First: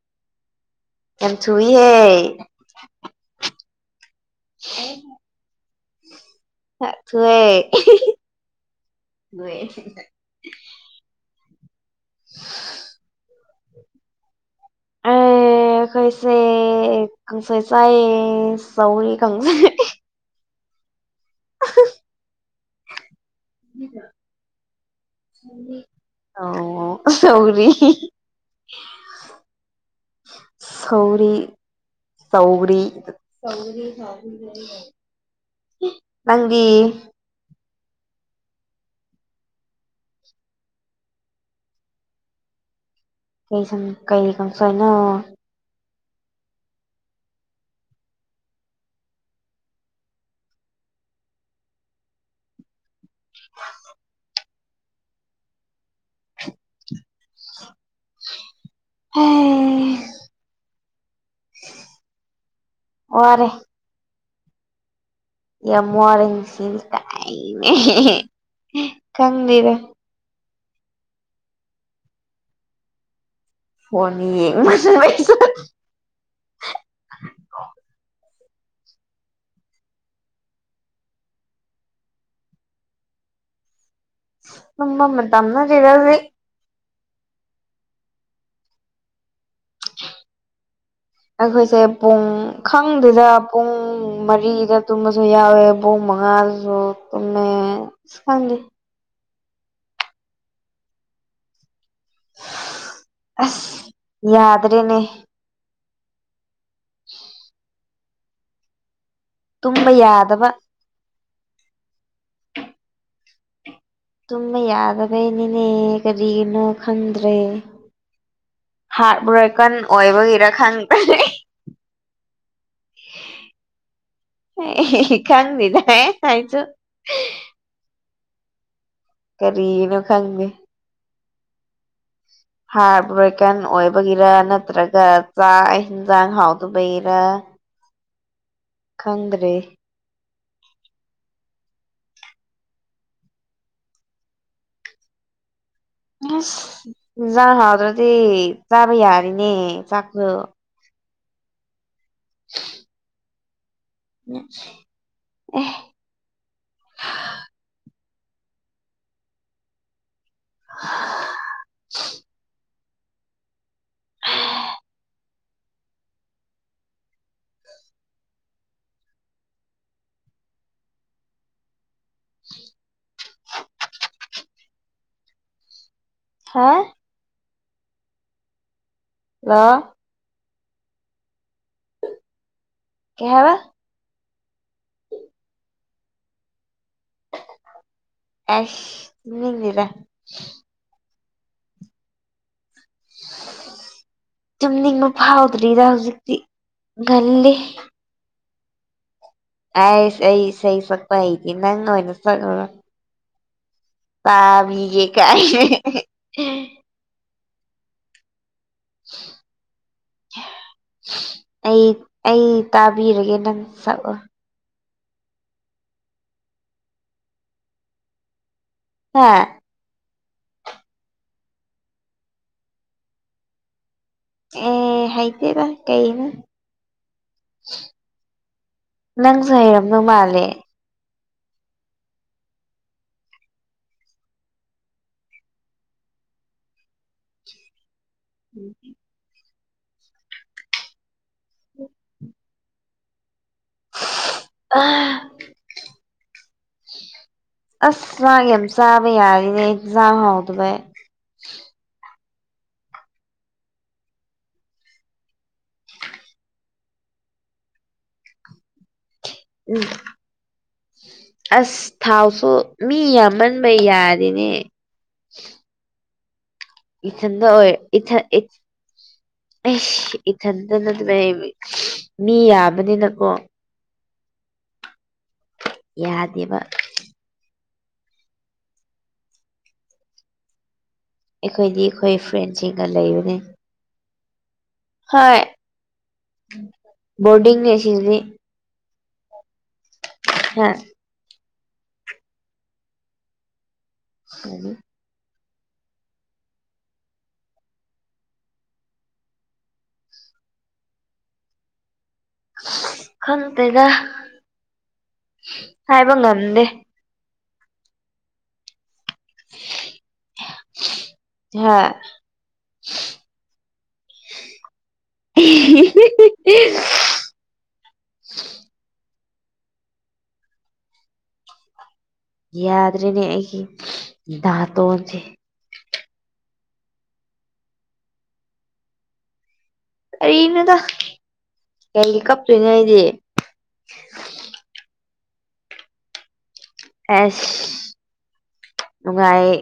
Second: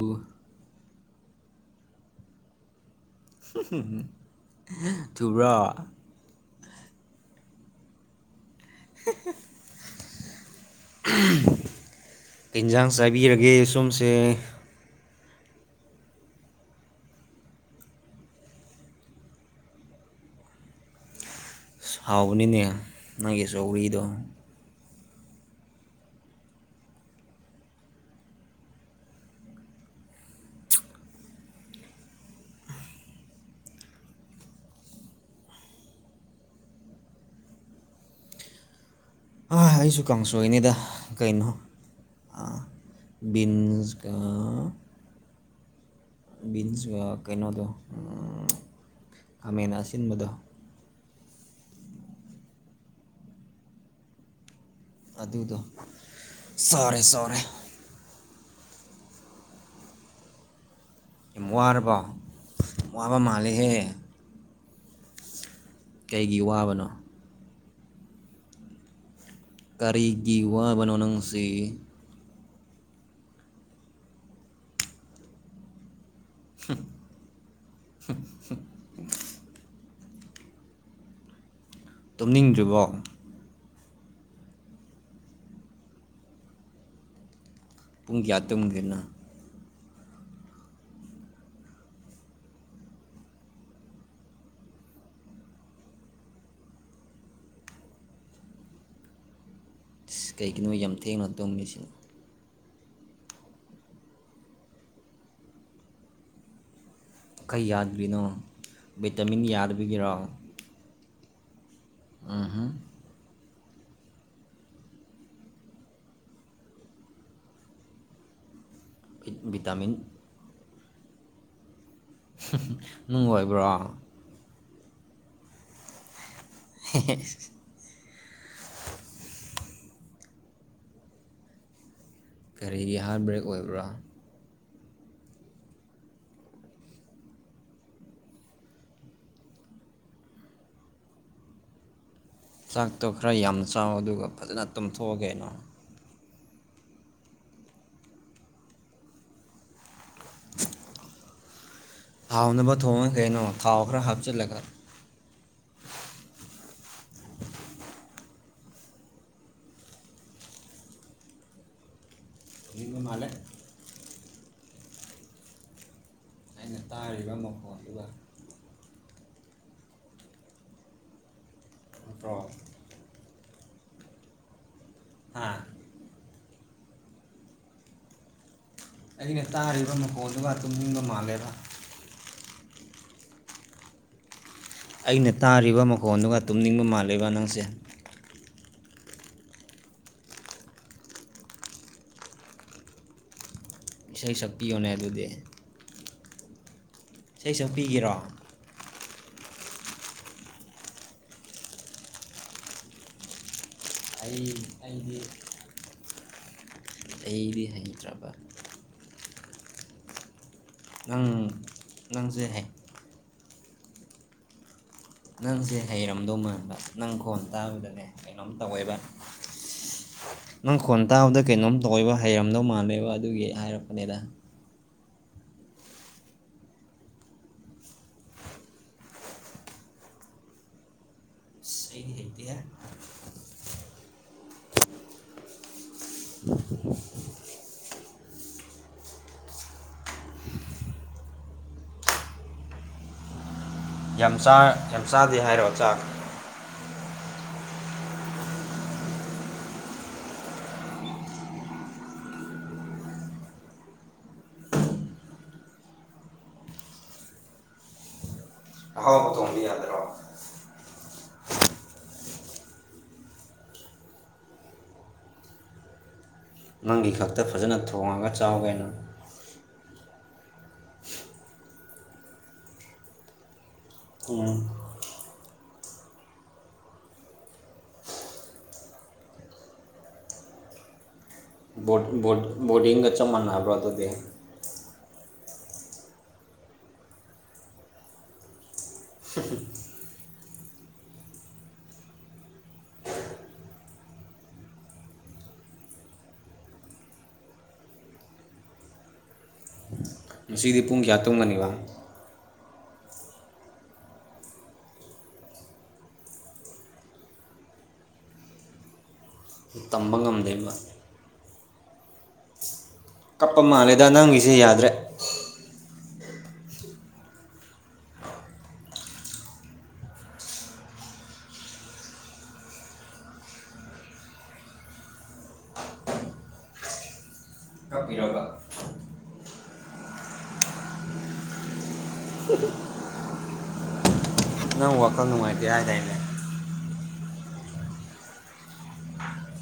ꯕꯨ ꯌꯥꯝ ꯊꯨꯏ ꯍꯦ ꯇꯨꯔ꯭ꯔꯥ ꯊꯋꯦ ꯊꯋ ꯏꯟꯁꯥꯡ ꯆꯥꯏꯕꯤꯔꯒꯦ ꯁꯣꯨꯝꯁꯦ ꯀꯩꯁꯦ ꯀꯪꯁꯣꯏ ꯆꯥꯏ ꯆꯧꯔꯤ ꯈꯪꯁꯦ ꯁꯥꯎꯕꯅꯤꯅꯦ ꯅꯪꯒꯤ ꯆꯧꯔꯤꯗꯣ ꯑꯣ ꯁꯧꯔꯤ ꯁꯧꯔꯤ ꯁꯧꯔꯤ ꯅꯪ ꯑ ꯑꯩꯁꯨ ꯀꯥꯡꯁꯣꯏꯅꯤꯗ ꯀꯩꯅꯣ ꯑꯥ ꯀꯩ ꯁꯪ ꯕꯤꯤꯟꯁꯀ ꯀꯩ ꯀꯥꯡꯁꯣꯏꯅꯣ ꯕꯤꯟꯁ ꯀꯩꯅꯣꯗꯣ ꯈꯥꯃꯦꯟ ꯑꯁꯤꯟꯕꯗꯣ [inaudible] [inaudible] ꯑꯗꯨꯗꯣ ꯁꯥꯎꯔꯦ ꯁꯔꯦ ꯍꯝ ꯌꯥꯝ ꯋꯥꯔꯕ ꯋꯥꯕ ꯋꯥꯔꯦ ꯃꯥꯜꯂꯤꯦꯍꯦ ꯌꯥꯝ ꯋꯥꯔꯁꯤ ꯋꯥꯕꯅꯣ ꯇꯥꯏꯅꯦ ꯈꯪꯕꯤꯔ ꯀꯔꯤꯒꯤ ꯋꯥꯕꯅꯣ ꯅꯪꯁꯤ ꯍꯅꯤ ꯎꯝ ꯇꯨꯝꯅꯤꯡꯗ꯭ꯔꯤꯕꯣ ꯎꯝꯕ ꯇꯝꯗꯤꯦꯗꯦ ꯄꯨꯡ ꯀꯌꯥ ꯇꯨꯡꯒꯦ ꯅꯪ [inaudible] ꯑꯩꯈꯣꯏꯁꯦ ꯄꯨꯡ ꯈꯪꯗꯦꯗ ꯄꯨꯡ ꯃꯔꯤꯗ ꯇꯨꯝꯕꯁꯨ ꯌꯥꯎꯋꯦ ꯄꯨꯡ ꯃꯉꯥꯗ ꯌꯣ ꯇꯨꯝꯃꯦ ꯑꯀ ꯈꯪꯗꯦ ꯑꯁ ꯀꯩꯒꯤꯅꯣ ꯌꯥꯝ ꯊꯦꯡꯅ ꯇꯨꯝꯂꯤꯁꯤꯅ ꯑꯁ ꯌꯥꯗ꯭ꯔꯦꯅꯦ ꯀꯩ ꯌꯥꯗ꯭ꯔꯤꯅꯣ ꯚꯤꯇꯥꯃꯤꯟ ꯇꯨꯝꯕ ꯌꯥꯗꯕꯒꯤꯔꯣ ꯌꯥꯗꯕ ꯑꯨꯝꯍꯨꯝ ꯇꯨꯝꯕ ꯌꯥꯗꯕꯩꯅꯤꯅꯦ ꯀꯔꯤꯒꯤꯅꯣ ꯈꯪꯗ꯭ꯔꯦ ꯍꯥꯔꯠ ꯕ꯭ꯔꯣꯀꯟ ꯚꯤꯇꯥꯃꯤꯟ ꯑꯣꯏꯕꯒꯤꯔ ꯈꯪꯗ꯭ꯔꯦ ꯅꯨꯡ ꯑꯣꯏꯕ꯭ꯔꯣ ꯀꯪꯗꯦꯗ ꯑꯩꯁꯨ ꯍꯦ ꯍꯦ ꯀꯔꯤꯒꯤꯅꯣ ꯈꯪꯉꯦ ꯀꯔꯤꯒꯤ ꯍ꯭ꯔꯥꯠ ꯍꯥꯔꯠ ꯕ꯭ꯔꯦꯛ ꯕꯔꯣꯀꯟ ꯑꯣꯏꯕ꯭ꯔꯥ ꯑꯣꯏꯕꯒꯤꯔ ꯅꯠꯇ꯭ꯔꯒ ꯆꯥꯛ ꯌꯦꯟꯖꯥꯡ ꯍꯥꯎꯇꯕꯒꯤꯔ ꯈꯪꯗ꯭ꯔꯦ ꯆꯥꯛꯇꯣ ꯈꯔ ꯌꯥꯝ ꯆꯥꯎ ꯑꯗꯨꯒ ꯐꯖꯅ ꯇꯨꯝꯊꯣꯛꯑꯣꯒꯩꯅꯣ ꯑꯁ ꯍꯤꯟꯖꯥꯡ ꯍꯥꯎꯇ꯭ꯔꯗꯤ ꯆꯥꯕ ꯌꯥꯔꯣꯏꯅꯦ ꯆꯥꯛꯇꯣ ꯍꯥꯎꯅꯕ ꯊꯣꯡꯉꯣ ꯀꯩꯅꯣ ꯊꯥꯎ ꯈ꯭ꯔ ꯍꯥꯛ ꯎꯝ ꯑꯦ ꯍꯥ ꯍꯨꯝ ꯍꯥꯏꯖꯤꯟꯕ ꯃꯥꯟꯂꯦ ꯑꯩꯅ ꯇꯥꯔꯤꯕ ꯃꯈꯣꯟꯗꯨꯒ ꯅꯠꯇ꯭ꯔꯣ ꯍꯥꯥ ꯍꯥꯥ ꯑꯩꯅ ꯍꯜꯂꯣ ꯇꯥꯔꯤꯕ ꯃꯈꯣꯜꯗꯨꯒ ꯇꯨꯝꯅꯤꯡꯕ ꯃꯥꯜꯂꯦꯕ ꯀꯩꯍꯥꯏꯕ ꯑꯩꯅ ꯇꯥꯔꯤꯕ ꯃꯈꯣꯟꯗꯨꯒ ꯇꯨꯝꯅꯤꯡꯕ ꯃꯥꯜꯂꯦꯕ ꯅꯪꯁꯦ ꯑꯁ ꯇꯨꯝꯅꯤꯡꯗꯦꯗꯥ ꯏꯁꯩ ꯁꯛꯄꯤꯌꯣꯅꯦ ꯇꯨꯝꯅꯤꯡꯕ ꯑꯗꯨꯗꯤ ꯐꯥꯎꯗ꯭ꯔꯤꯗ ꯍꯧꯖꯤꯛꯇꯤ ꯉꯜꯂꯤ ꯏꯁꯩ ꯁꯛꯄꯤꯒꯦꯔꯣ ꯑꯥꯁ ꯑꯩ ꯏꯁꯩ ꯁꯛꯄ ꯍꯩꯇꯦ ꯅꯪ ꯑꯣꯏꯅ ꯁꯛꯂꯛꯑꯣ ꯑꯩ ꯇꯥꯕꯤꯒꯦ ꯑꯩꯗꯤ ꯀꯥꯏꯅ ꯑꯩꯗꯤ ꯍꯩꯇ꯭ꯔꯕ ꯅꯪ ꯑꯩ ꯅꯪꯁꯦ ꯑꯩ ꯍꯩ ꯇꯥꯛ ꯕꯤꯔꯒꯦ ꯅꯪ ꯁꯛꯑꯣ ꯅꯪꯁꯦ ꯍꯩꯔꯝꯗꯧ ꯃꯥꯟꯕ ꯅꯪ ꯈꯣꯟ ꯇꯥꯕꯗꯅꯦ ꯀꯩꯅꯣꯝ ꯇꯧꯋꯦꯕ ꯍꯥ ꯅꯪ ꯈꯣꯟ ꯇꯥꯕꯗ ꯀꯩꯅꯣꯝ ꯇꯧꯋꯦꯕ ꯍꯩꯔꯝꯗꯧ ꯃꯥꯜꯂꯦꯕ ꯑꯗꯨꯒꯤ ꯍꯥꯏꯔꯛꯄꯅꯦꯗ ꯑꯦ ꯍꯩꯇꯦꯗ ꯀꯩꯅꯣ ꯅꯪꯁꯨ ꯍꯩꯔꯝꯗꯧ ꯃꯥꯜꯂꯦ ꯏꯁ ꯑꯩꯗꯤ ꯍꯩꯇꯦꯌꯦ [inaudible] [unintelligible] ꯌꯥꯝ ꯆꯥ ꯌꯥꯝ ꯆꯥꯗꯦ ꯍꯥꯏꯔꯣ ꯆꯥꯛ ꯑꯁ ꯆꯥꯛ ꯌꯥꯝ ꯆꯥꯕ ꯌꯥꯗ꯭ꯔꯦꯅꯦ ꯌꯦꯟꯖꯥꯡ ꯍꯥꯎꯇ ꯕꯩ ꯑꯍꯥꯎꯕ ꯊꯣꯡꯕ ꯎꯝ ꯌꯥꯗ꯭ꯔꯣ ꯑꯁ ꯊꯥꯎꯁꯨ ꯃꯤ ꯌꯥꯝꯃꯟꯕꯩ ꯌꯥꯔꯤꯅꯦ ꯅꯪꯒꯤ ꯈꯛꯇ ꯏꯊꯟꯗ ꯑꯣꯏ ꯐꯖꯅ ꯏꯊ ꯊꯣꯡꯉꯒ ꯏ ꯆꯥꯎ ꯀꯩꯅꯣ ꯑꯩꯁ ꯏꯊꯟꯇꯅ ꯂꯩꯕꯩ ꯃꯤ ꯌꯥꯝꯕꯅꯤꯅꯀꯣ ꯎꯝ ꯌꯥꯗꯦꯕ ꯑꯩꯈꯣꯏꯗꯤ ꯕꫭꯠ ꯑꯩꯈꯣꯏ ꯕꫭꯠ ꯐ꯭ꯔꯦꯟꯁꯤꯡꯒ ꯕꯣꯔꯗꯤꯡꯒ ꯆꯞ ꯂꯩꯕꯅꯦ ꯃꯥꯟꯅꯕ꯭ꯔꯣ ꯑꯗꯨꯗꯤ ꯍꯣꯏ ꯕꯣꯔꯗꯤꯡꯅꯤ ꯑꯁꯤꯗꯤ [inaudible] ꯍꯥ [unintelligible] ꯉꯥꯁꯤꯗꯤ ꯄꯨꯡ ꯀꯌꯥ ꯇꯨꯝꯒꯅꯤꯕ ꯈꯪꯇꯦꯗ ꯍꯥꯏꯕ ꯉꯝꯗꯦ ꯇꯝꯕ ꯉꯝꯗꯦꯕ ꯍꯥꯏ ꯀꯞꯄ ꯃꯥꯜꯂꯦꯗ ꯅꯪꯒꯤꯁꯤ ꯌꯥꯗ꯭ꯔꯦ [unintelligible] [unintelligible] ꯌꯥꯗꯔꯦꯅꯦ ꯑꯩꯒꯤ ꯗꯥꯇꯣꯟꯁꯦ ꯀꯞꯄꯤꯔꫭꯕ ꯀꯩꯅꫭꯗ ꯀꯩꯒꯤ ꯀꯞꯇꯣꯏꯅꫭ ꯑꯩꯗꯤ ꯅꯪ ꯋꯥꯈꯜ ꯅꯨꯡꯉꯥꯏꯇꯦ ꯍꯥꯏꯗꯥꯏꯅꯦ ꯑꯦꯁ ꯅꯨꯉꯥꯏ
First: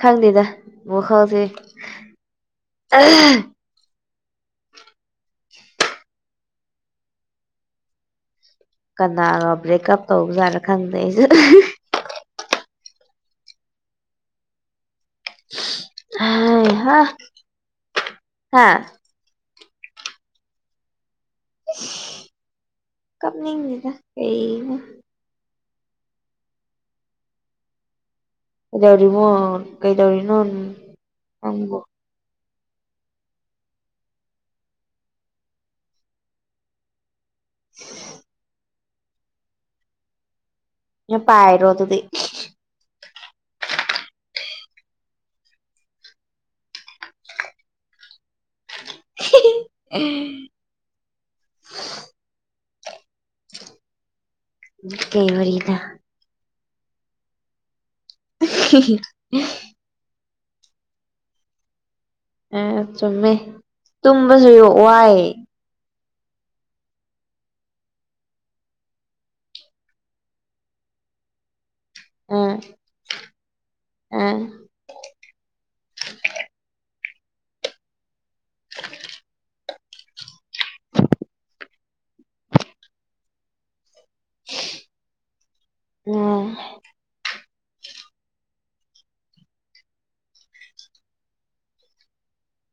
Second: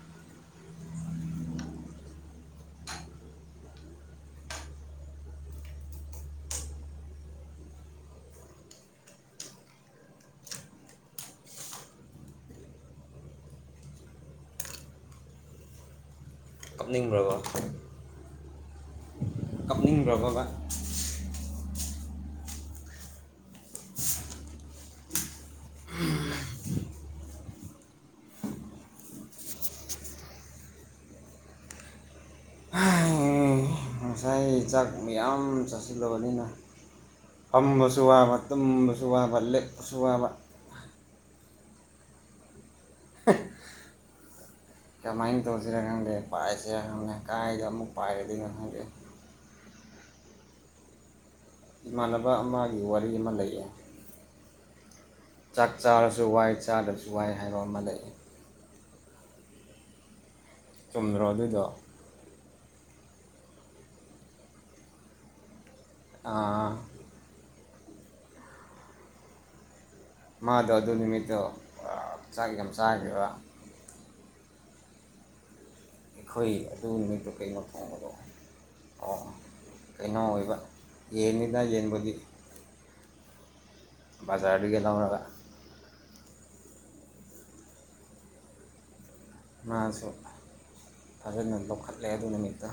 ꯈꯪꯗꯦꯗ ꯋꯈꯥꯜꯁꯦ ꯑꯥ ꯀꯅꯥꯅꯣ ꯕ꯭ꯔꯦꯛꯀꯞ ꯇꯧꯕꯖꯥꯠꯅꯣ ꯈꯪꯗꯦ ꯑꯩꯁꯨ ꯍꯩꯍꯥ ꯀꯞꯅꯤꯡꯕ꯭ꯔꯕ ꯍꯥ ꯏꯪꯕꯔꯕꯕꯥ ꯏꯁ ꯀꯞꯅꯤꯡꯅꯤꯗ ꯀꯩꯅꯣ ꯀꯩꯗꯧꯔꯤꯃꯣ ꯀꯩꯗꯧꯔꯤꯅꯣ ꯅꯪꯕꯨ ꯑꯩꯏ ꯉꯥꯁꯥꯏ ꯑꯩ ꯆꯥꯛ ꯃꯌꯥꯝ ꯆꯥꯁꯤꯜꯂꯕꯅꯤꯅ ꯐꯝꯕꯁꯨ ꯋꯥꯕꯥ ꯇꯨꯝꯕꯁ ꯁꯨ ꯋꯥꯕꯥ ꯂꯦꯛꯁꯨ ꯋꯥꯕꯥ ꯌꯦ ꯄꯥꯏꯔꯣ ꯑꯗꯨꯗꯤ ꯀꯃꯥꯏꯅ ꯇꯧꯁꯤꯔꯥ ꯈꯪꯗꯦ ꯄꯥꯏꯁꯤꯔꯥ ꯈꯪꯗꯦ ꯀꯥꯏꯗ ꯑꯃꯨꯛ ꯄꯥꯏꯔꯗꯣꯏꯅꯣ ꯈꯪꯗꯦ ꯍꯤ ꯍꯤ ꯏꯃꯥꯟꯅꯕ ꯑꯃꯒꯤ ꯋꯥꯔꯤ ꯑꯃ ꯂꯩꯌꯦ ꯀꯩ ꯆꯥꯛ ꯋꯥꯔꯤꯅꯣ ꯆꯥꯔꯁꯨ ꯁꯨ ꯋꯥꯏ ꯆꯥꯗꯕꯁꯨ ꯋꯥꯏ ꯍꯥꯏꯕ ꯑꯃ ꯂꯩ [inaudible] ꯆꯨꯝꯗ꯭ꯔꯣ ꯑꯗꯨꯗꯣ ꯑꯦ ꯆꯨꯝꯃꯦ ꯇꯨꯝꯕꯁꯨ ꯍꯦꯛ ꯋꯥꯏ ꯑꯥ ꯃꯥꯗꯣ ꯑꯗꯨ ꯅꯨꯃꯤꯠꯇꯣ ꯆꯥꯛ ꯌꯥꯝ ꯆꯥꯈꯤꯕ ꯎꯝ ꯑꯩꯈꯣꯏ ꯑꯗꯨ ꯅꯨꯃꯤꯠꯇꯨ ꯀꯩꯅꯣ ꯐꯣꯡꯕꯗꯣ ꯑꯣ ꯀꯩꯅꯣ ꯑꯣꯏꯕ ꯌꯦꯡꯃꯤꯗ ꯌꯦꯡꯕꯒꯤꯗꯤ ꯕꯥꯖꯥꯔꯗꯒꯤ ꯂꯧꯔ꯭ꯒ ꯎꯝ ꯃꯥꯁꯨ ꯐꯖꯅ ꯂꯧꯈꯠꯂꯦ ꯑꯗꯨ ꯅꯨꯃꯤꯠꯇꯣ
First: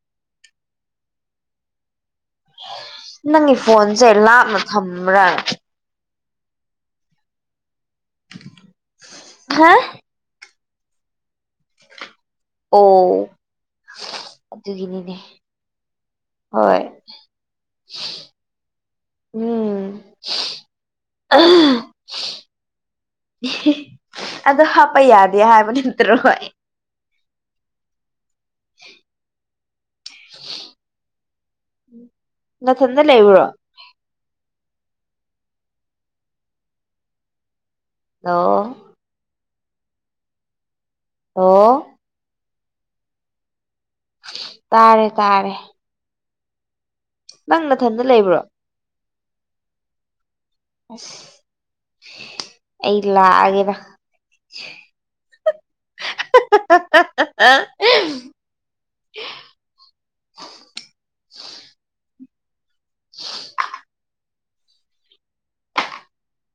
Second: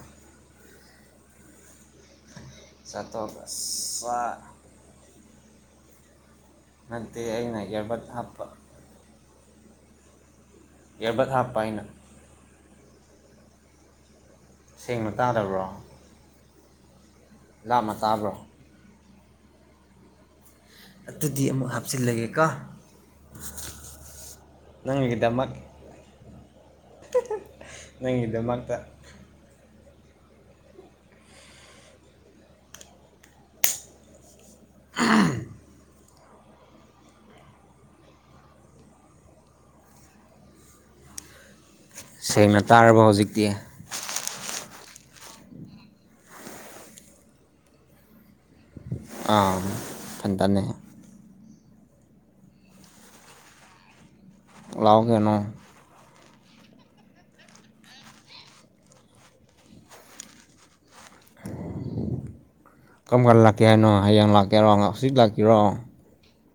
ꯆꯥꯊꯣꯛꯑꯒ ꯅꯪꯒꯤ ꯐꯣꯟꯁꯦ ꯑꯁ ꯂꯥꯞꯅ ꯊꯝꯕ꯭ꯔꯥ ꯅꯠꯇꯦ ꯑꯩꯅ ꯏꯌꯔꯕꯠ ꯍꯥꯞꯄ ꯍꯥ ꯏꯔꯔꯕꯠ ꯍꯥꯞꯄ ꯑꯩꯅ [unintelligible] ꯑꯣ ꯁꯦꯡꯅ ꯑꯗꯨꯒꯤꯅꯤꯅꯦ ꯇꯥꯗꯕ꯭ꯔꯣ ꯍꯣꯏ ꯂꯥꯞꯅ ꯇꯥꯕ꯭ꯔꯣ꯫ ꯎꯝ꯫ ꯑꯗꯨꯗꯤ ꯑꯃꯨꯛ ꯍꯥꯞꯆꯤꯜꯂꯒꯦ ꯀꯣ꯫ ꯑꯗꯣ ꯍꯥꯞꯄ ꯌꯥꯗꯦ ꯍꯥꯏꯕ ꯅꯠꯇ꯭ꯔꯣ꯫ ꯅꯪꯒꯤ ꯗꯃꯥꯥꯛꯇ ꯎ [unintelligible] ꯅꯊꯟꯗ ꯂꯩꯕ꯭ꯔꯣ꯫ ꯑꯝ ꯍꯂꯣ ꯑꯣ ꯁꯦꯡꯅ ꯇꯥꯔꯕ ꯍꯧꯖꯤꯛꯇꯤ꯫ ꯇꯥꯔꯦ ꯇꯥꯔꯦ꯫ ꯅꯪ ꯅꯊꯟꯗ ꯂꯩꯕ꯭ꯔꯣ꯫ ꯑ ꯐꯟꯇꯅꯦ ꯑꯁ ꯑꯩ ꯂꯥꯛꯒꯦꯗ꯫ ꯂꯥꯎꯒꯅꯣ꯫ ꯍꯥꯍꯥꯍꯥ ꯀꯔꯝ ꯀꯥꯟ ꯂꯥꯛꯀꯦ ꯍꯥꯏꯅꯣ ꯍꯌꯦꯡ ꯂꯥꯛꯀꯦꯔꯣ ꯍꯧꯖꯤꯛ ꯂꯥꯛꯀꯔꯣ꯫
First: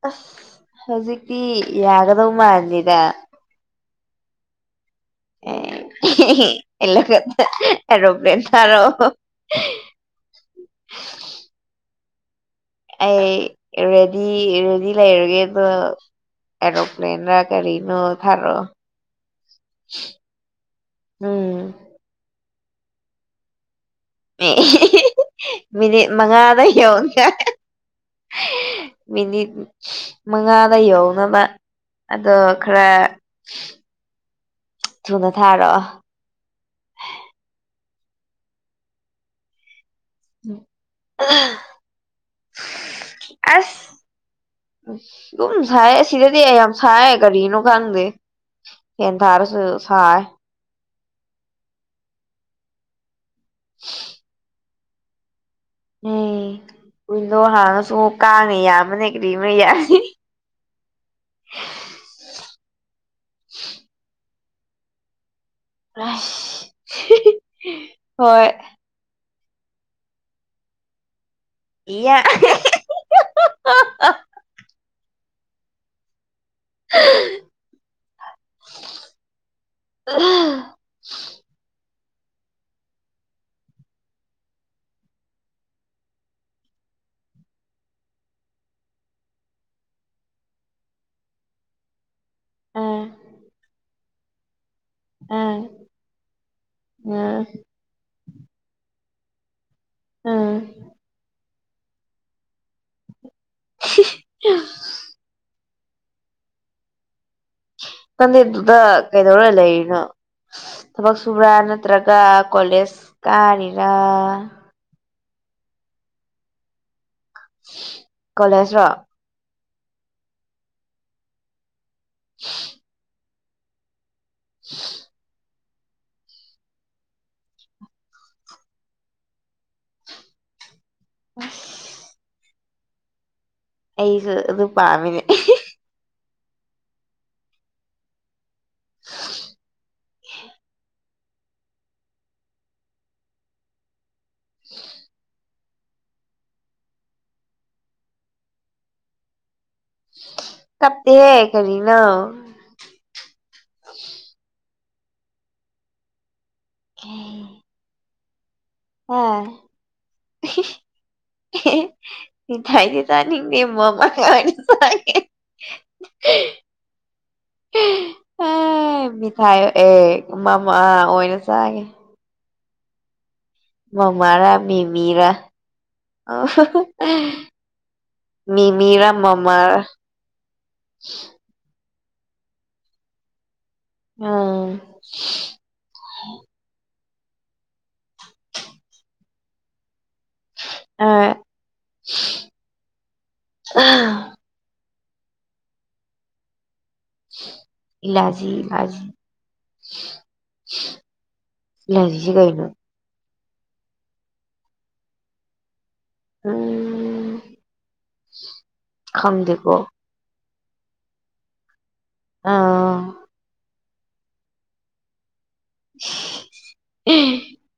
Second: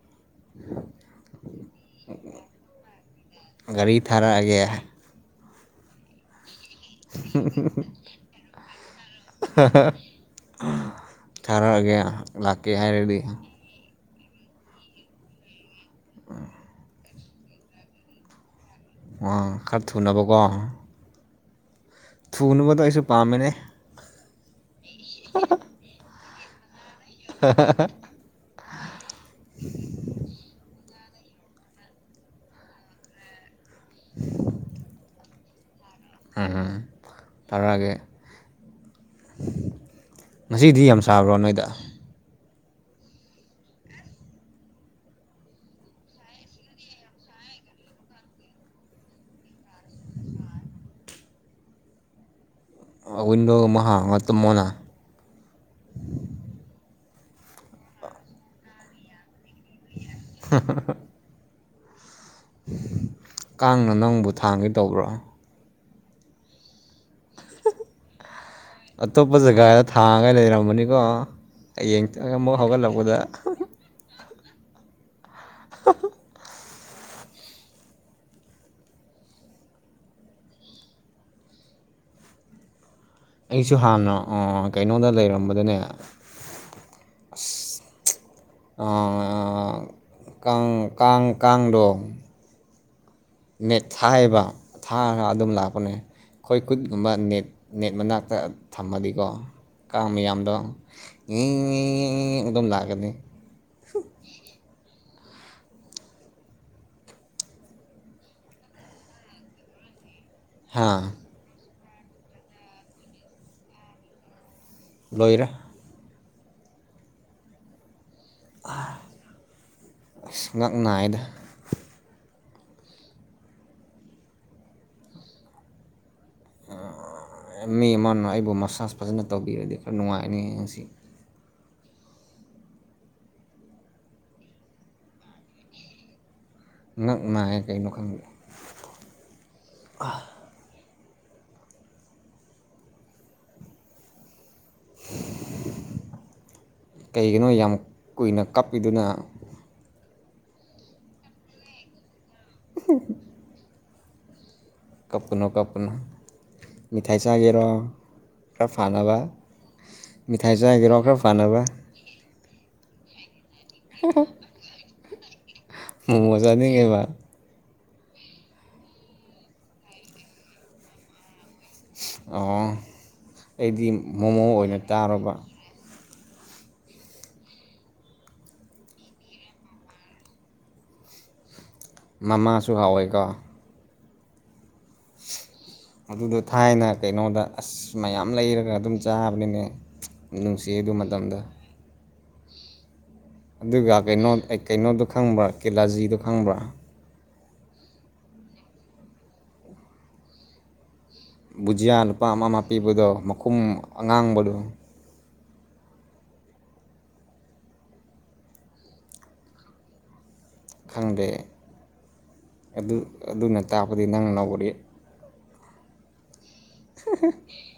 ꯑꯁ ꯍꯧꯖꯤꯛꯇꯤ ꯌꯥꯒꯗꯧ ꯃꯥꯜꯗꯦꯗ꯫ ꯒꯥꯔꯤ ꯊꯥꯔꯛꯑꯒꯦ꯫ ꯏꯂ ꯑꯦꯔꯄ꯭ꯂꯦꯟ ꯊꯥꯔ ꯑꯣ꯫ ꯊꯥꯔꯛꯑꯒꯦ꯫ ꯂꯥꯛꯀꯦ ꯍꯥꯏ ꯑꯩ ꯔꯦꯗꯤ ꯔꯦꯗꯤ ꯂꯩꯔꯒꯦ ꯑꯗꯨ ꯑꯦꯔꯣꯄ꯭ꯂꯦꯟ ꯔꯥ ꯀꯔꯤꯅꯣ ꯊꯥꯔꯛꯑꯣ ꯑꯣ ꯈꯥꯔ ꯊꯨꯅꯕꯒꯣ ꯀꯣ꯫ ꯎꯝ꯫ ꯊꯨꯅꯕꯗꯣ ꯑꯩꯁꯨ ꯄꯥꯝꯕꯅꯦ꯫ ꯃꯤꯅꯤꯠ ꯃꯉꯥꯗ ꯌꯧꯒꯦ꯫ ꯃꯤꯅꯤꯠ ꯃꯉꯥꯗ ꯌꯧꯅꯕ ꯑꯗꯣ ꯈꯔ ꯅꯊꯥꯔꯛꯑꯣ ꯎꯝ ꯇꯔꯒꯦ꯫ ꯑ ꯑꯁ꯫ ꯑꯗꯨꯝ ꯁꯥꯏꯌꯦ ꯁꯤꯗꯗꯤ ꯑꯩ ꯌꯥꯝ ꯁꯥꯏꯌꯦ ꯀꯔꯤꯅꯣ ꯈꯪꯗꯦ꯫ ꯐꯦꯟ ꯊꯥꯔꯁꯨ ꯁꯥꯏ꯫ ꯑꯥ ꯋꯤꯟꯗꯣꯒꯨꯝꯕ ꯍꯥꯡꯉꯥ ꯇꯨꯝ ꯃꯣꯅ꯫ ꯋꯤꯟꯗꯣ ꯍꯥꯡꯉꯁꯨ ꯀꯥꯡꯅ ꯌꯥꯝꯕꯅꯦ ꯀ꯭ꯔꯤꯃ ꯌꯥ [unintelligible] ꯀꯥꯡꯅ ꯅꯪꯕꯨ ꯊꯥꯡꯒꯦ ꯇꯧꯕ꯭ꯔꯣ꯫ ꯍꯣꯏ꯫ ꯑꯇꯣꯞꯄ ꯖꯒꯥꯗ ꯊꯥꯡꯉꯥꯒ ꯂꯩꯔꯝꯃꯅꯤꯀꯣ ꯍꯌꯦꯡ ꯏꯌꯥ ꯑꯃꯨꯛ ꯍꯧꯒꯠꯂꯛꯄꯗ꯫ [unintelligible] [unintelligible] ꯑꯩꯁꯨ ꯍꯥꯟꯅ ꯀꯩꯅꯣꯗ ꯂꯩꯔꯝꯕꯗꯅꯦ ꯑꯁ ꯑꯥ ꯀꯥꯡ ꯀꯥꯡ ꯀꯥꯡꯗꯣ ꯎꯝ ꯅꯦꯠ ꯊꯥꯏꯕ ꯊꯥꯒ ꯑꯗꯨꯝ ꯎꯝ ꯂꯥꯛꯄꯅꯦ ꯑꯩꯈꯣꯏ ꯀꯨꯠꯀꯨꯝꯕ ꯅꯦꯠ ꯎꯝ ꯅꯦꯠ ꯃꯅꯥꯛꯇ ꯊꯝꯃꯗꯤꯀꯣ ꯀꯥꯡ ꯎꯝ ꯃꯌꯥꯝꯗꯣ꯫ ꯑꯗꯨꯝ ꯂꯥꯛꯀꯅꯤ꫰꫰ [unintelligible] ꯅꯪꯗꯤ ꯑꯥꯗꯨꯗ ꯀꯩꯗꯧꯔ ꯂꯩꯔꯤꯅꯣ ꯍꯥ ꯊꯕꯛ ꯁꯨꯕꯔꯥ ꯅꯠꯇ꯭ꯔꯒ ꯀꯣꯂꯦꯖ ꯀꯥꯔꯤꯔꯥ꯫ ꯂꯣꯏꯔꯦ꯫ ꯀꯂꯦꯖ ꯔꯣ꯫ ꯑꯁ ꯉꯛ ꯅꯥꯏꯌꯦꯗ꯫ [unintelligible] [unintelligible] ꯃꯤ ꯑꯃꯅ ꯑꯩꯕꯨ ꯃꯁꯥꯁ ꯐꯖꯅ ꯇꯧꯕꯤꯔꯗꯤ ꯈꯔ ꯅꯨꯡꯉꯥꯏꯅꯤ ꯉꯥꯁꯤ꯫ [unintelligible] ꯑꯩꯁꯨ ꯑꯗꯨ ꯄꯥꯃꯤꯅꯦ꯫ ꯉꯛ ꯅꯥꯏꯌꯦ ꯀꯩꯅꯣ ꯈꯪꯗꯦ꯫ ꯎ [unintelligible] ꯀꯩꯒꯤꯅꯣ ꯌꯥꯝ ꯀꯨꯏꯅ ꯀꯥꯞꯄꯤꯗꯨꯅ꯫ ꯀꯞꯇꯦꯍꯦ ꯀꯔꯤꯅꯣ꯫ [unintelligible] ꯀꯞꯄꯨꯅꯣ ꯀꯞꯄꯨꯅꯣ ꯃꯤꯊꯥꯏ ꯆꯒꯦꯔꯣ꯫ ꯈꯔ ꯐꯥꯟꯅꯕ ꯑ ꯃꯤꯊꯥꯏ ꯆꯒꯦꯔꯣ ꯈꯔ ꯐꯥꯟꯅꯕ꯫ ꯃꯤꯊꯥꯏꯗꯤ ꯆꯅꯤꯡꯗꯦ ꯃꯃꯥ꯫ [unintelligible] ꯑꯦ ꯃꯣꯃꯣ ꯆꯥꯅꯤꯡꯉꯦꯕ ꯑꯥ ꯃꯤꯊꯥꯏ ꯑꯦ ꯃꯃꯥ ꯑꯣꯏꯅ ꯆꯥꯒꯦ ꯑꯣ ꯑꯩꯗꯤ ꯃꯣꯃꯣ ꯃꯃꯥꯔꯥ ꯑꯣꯏꯅ ꯃꯤꯃꯤꯔꯥ ꯇꯥꯔꯥꯕ [unintelligible] ꯃꯤ ꯃꯤꯔꯥ ꯃꯝꯃꯥꯔ ꯃꯃꯥꯁꯨ ꯍꯥꯎꯋꯦꯀꯣ ꯑꯪ ꯑꯗꯨꯗꯣ ꯊꯥꯏꯅ ꯀꯩꯅꯣꯗ ꯑꯁ ꯃꯌꯥꯝ ꯂꯩꯔꯒ ꯑꯗꯨꯝ ꯆꯥꯕꯅꯤꯅꯦ ꯅꯨꯡꯁꯤ ꯑꯗꯨ ꯑ ꯃꯇꯝꯗꯣ [unintelligible] ꯑꯗꯨꯒ ꯀꯩꯅꯣ ꯀꯩꯅꯣꯗꯣ ꯈꯪꯕ꯭ꯔ ꯀꯦꯂꯥꯖꯤꯗꯣ ꯈꯪꯕ꯭ꯔꯥ ꯏꯂꯥꯖꯤ ꯏꯂꯥꯖꯤ ꯕꯨꯖꯤꯌꯥ ꯅꯨꯄꯥ ꯑꯃ ꯑꯃ ꯄꯤꯕꯗꯣ ꯃꯈꯨꯝ ꯑꯉꯥꯡꯕꯗꯣ ꯈꯪ ꯈꯪꯗꯦꯀꯣ ꯈꯪꯗꯦ ꯑꯗꯨ ꯑꯥ ꯑꯗꯨꯅ ꯇꯥꯛꯄꯗꯤ ꯅꯪ ꯅꯧꯔꯤ [unintelligible] [unintelligible]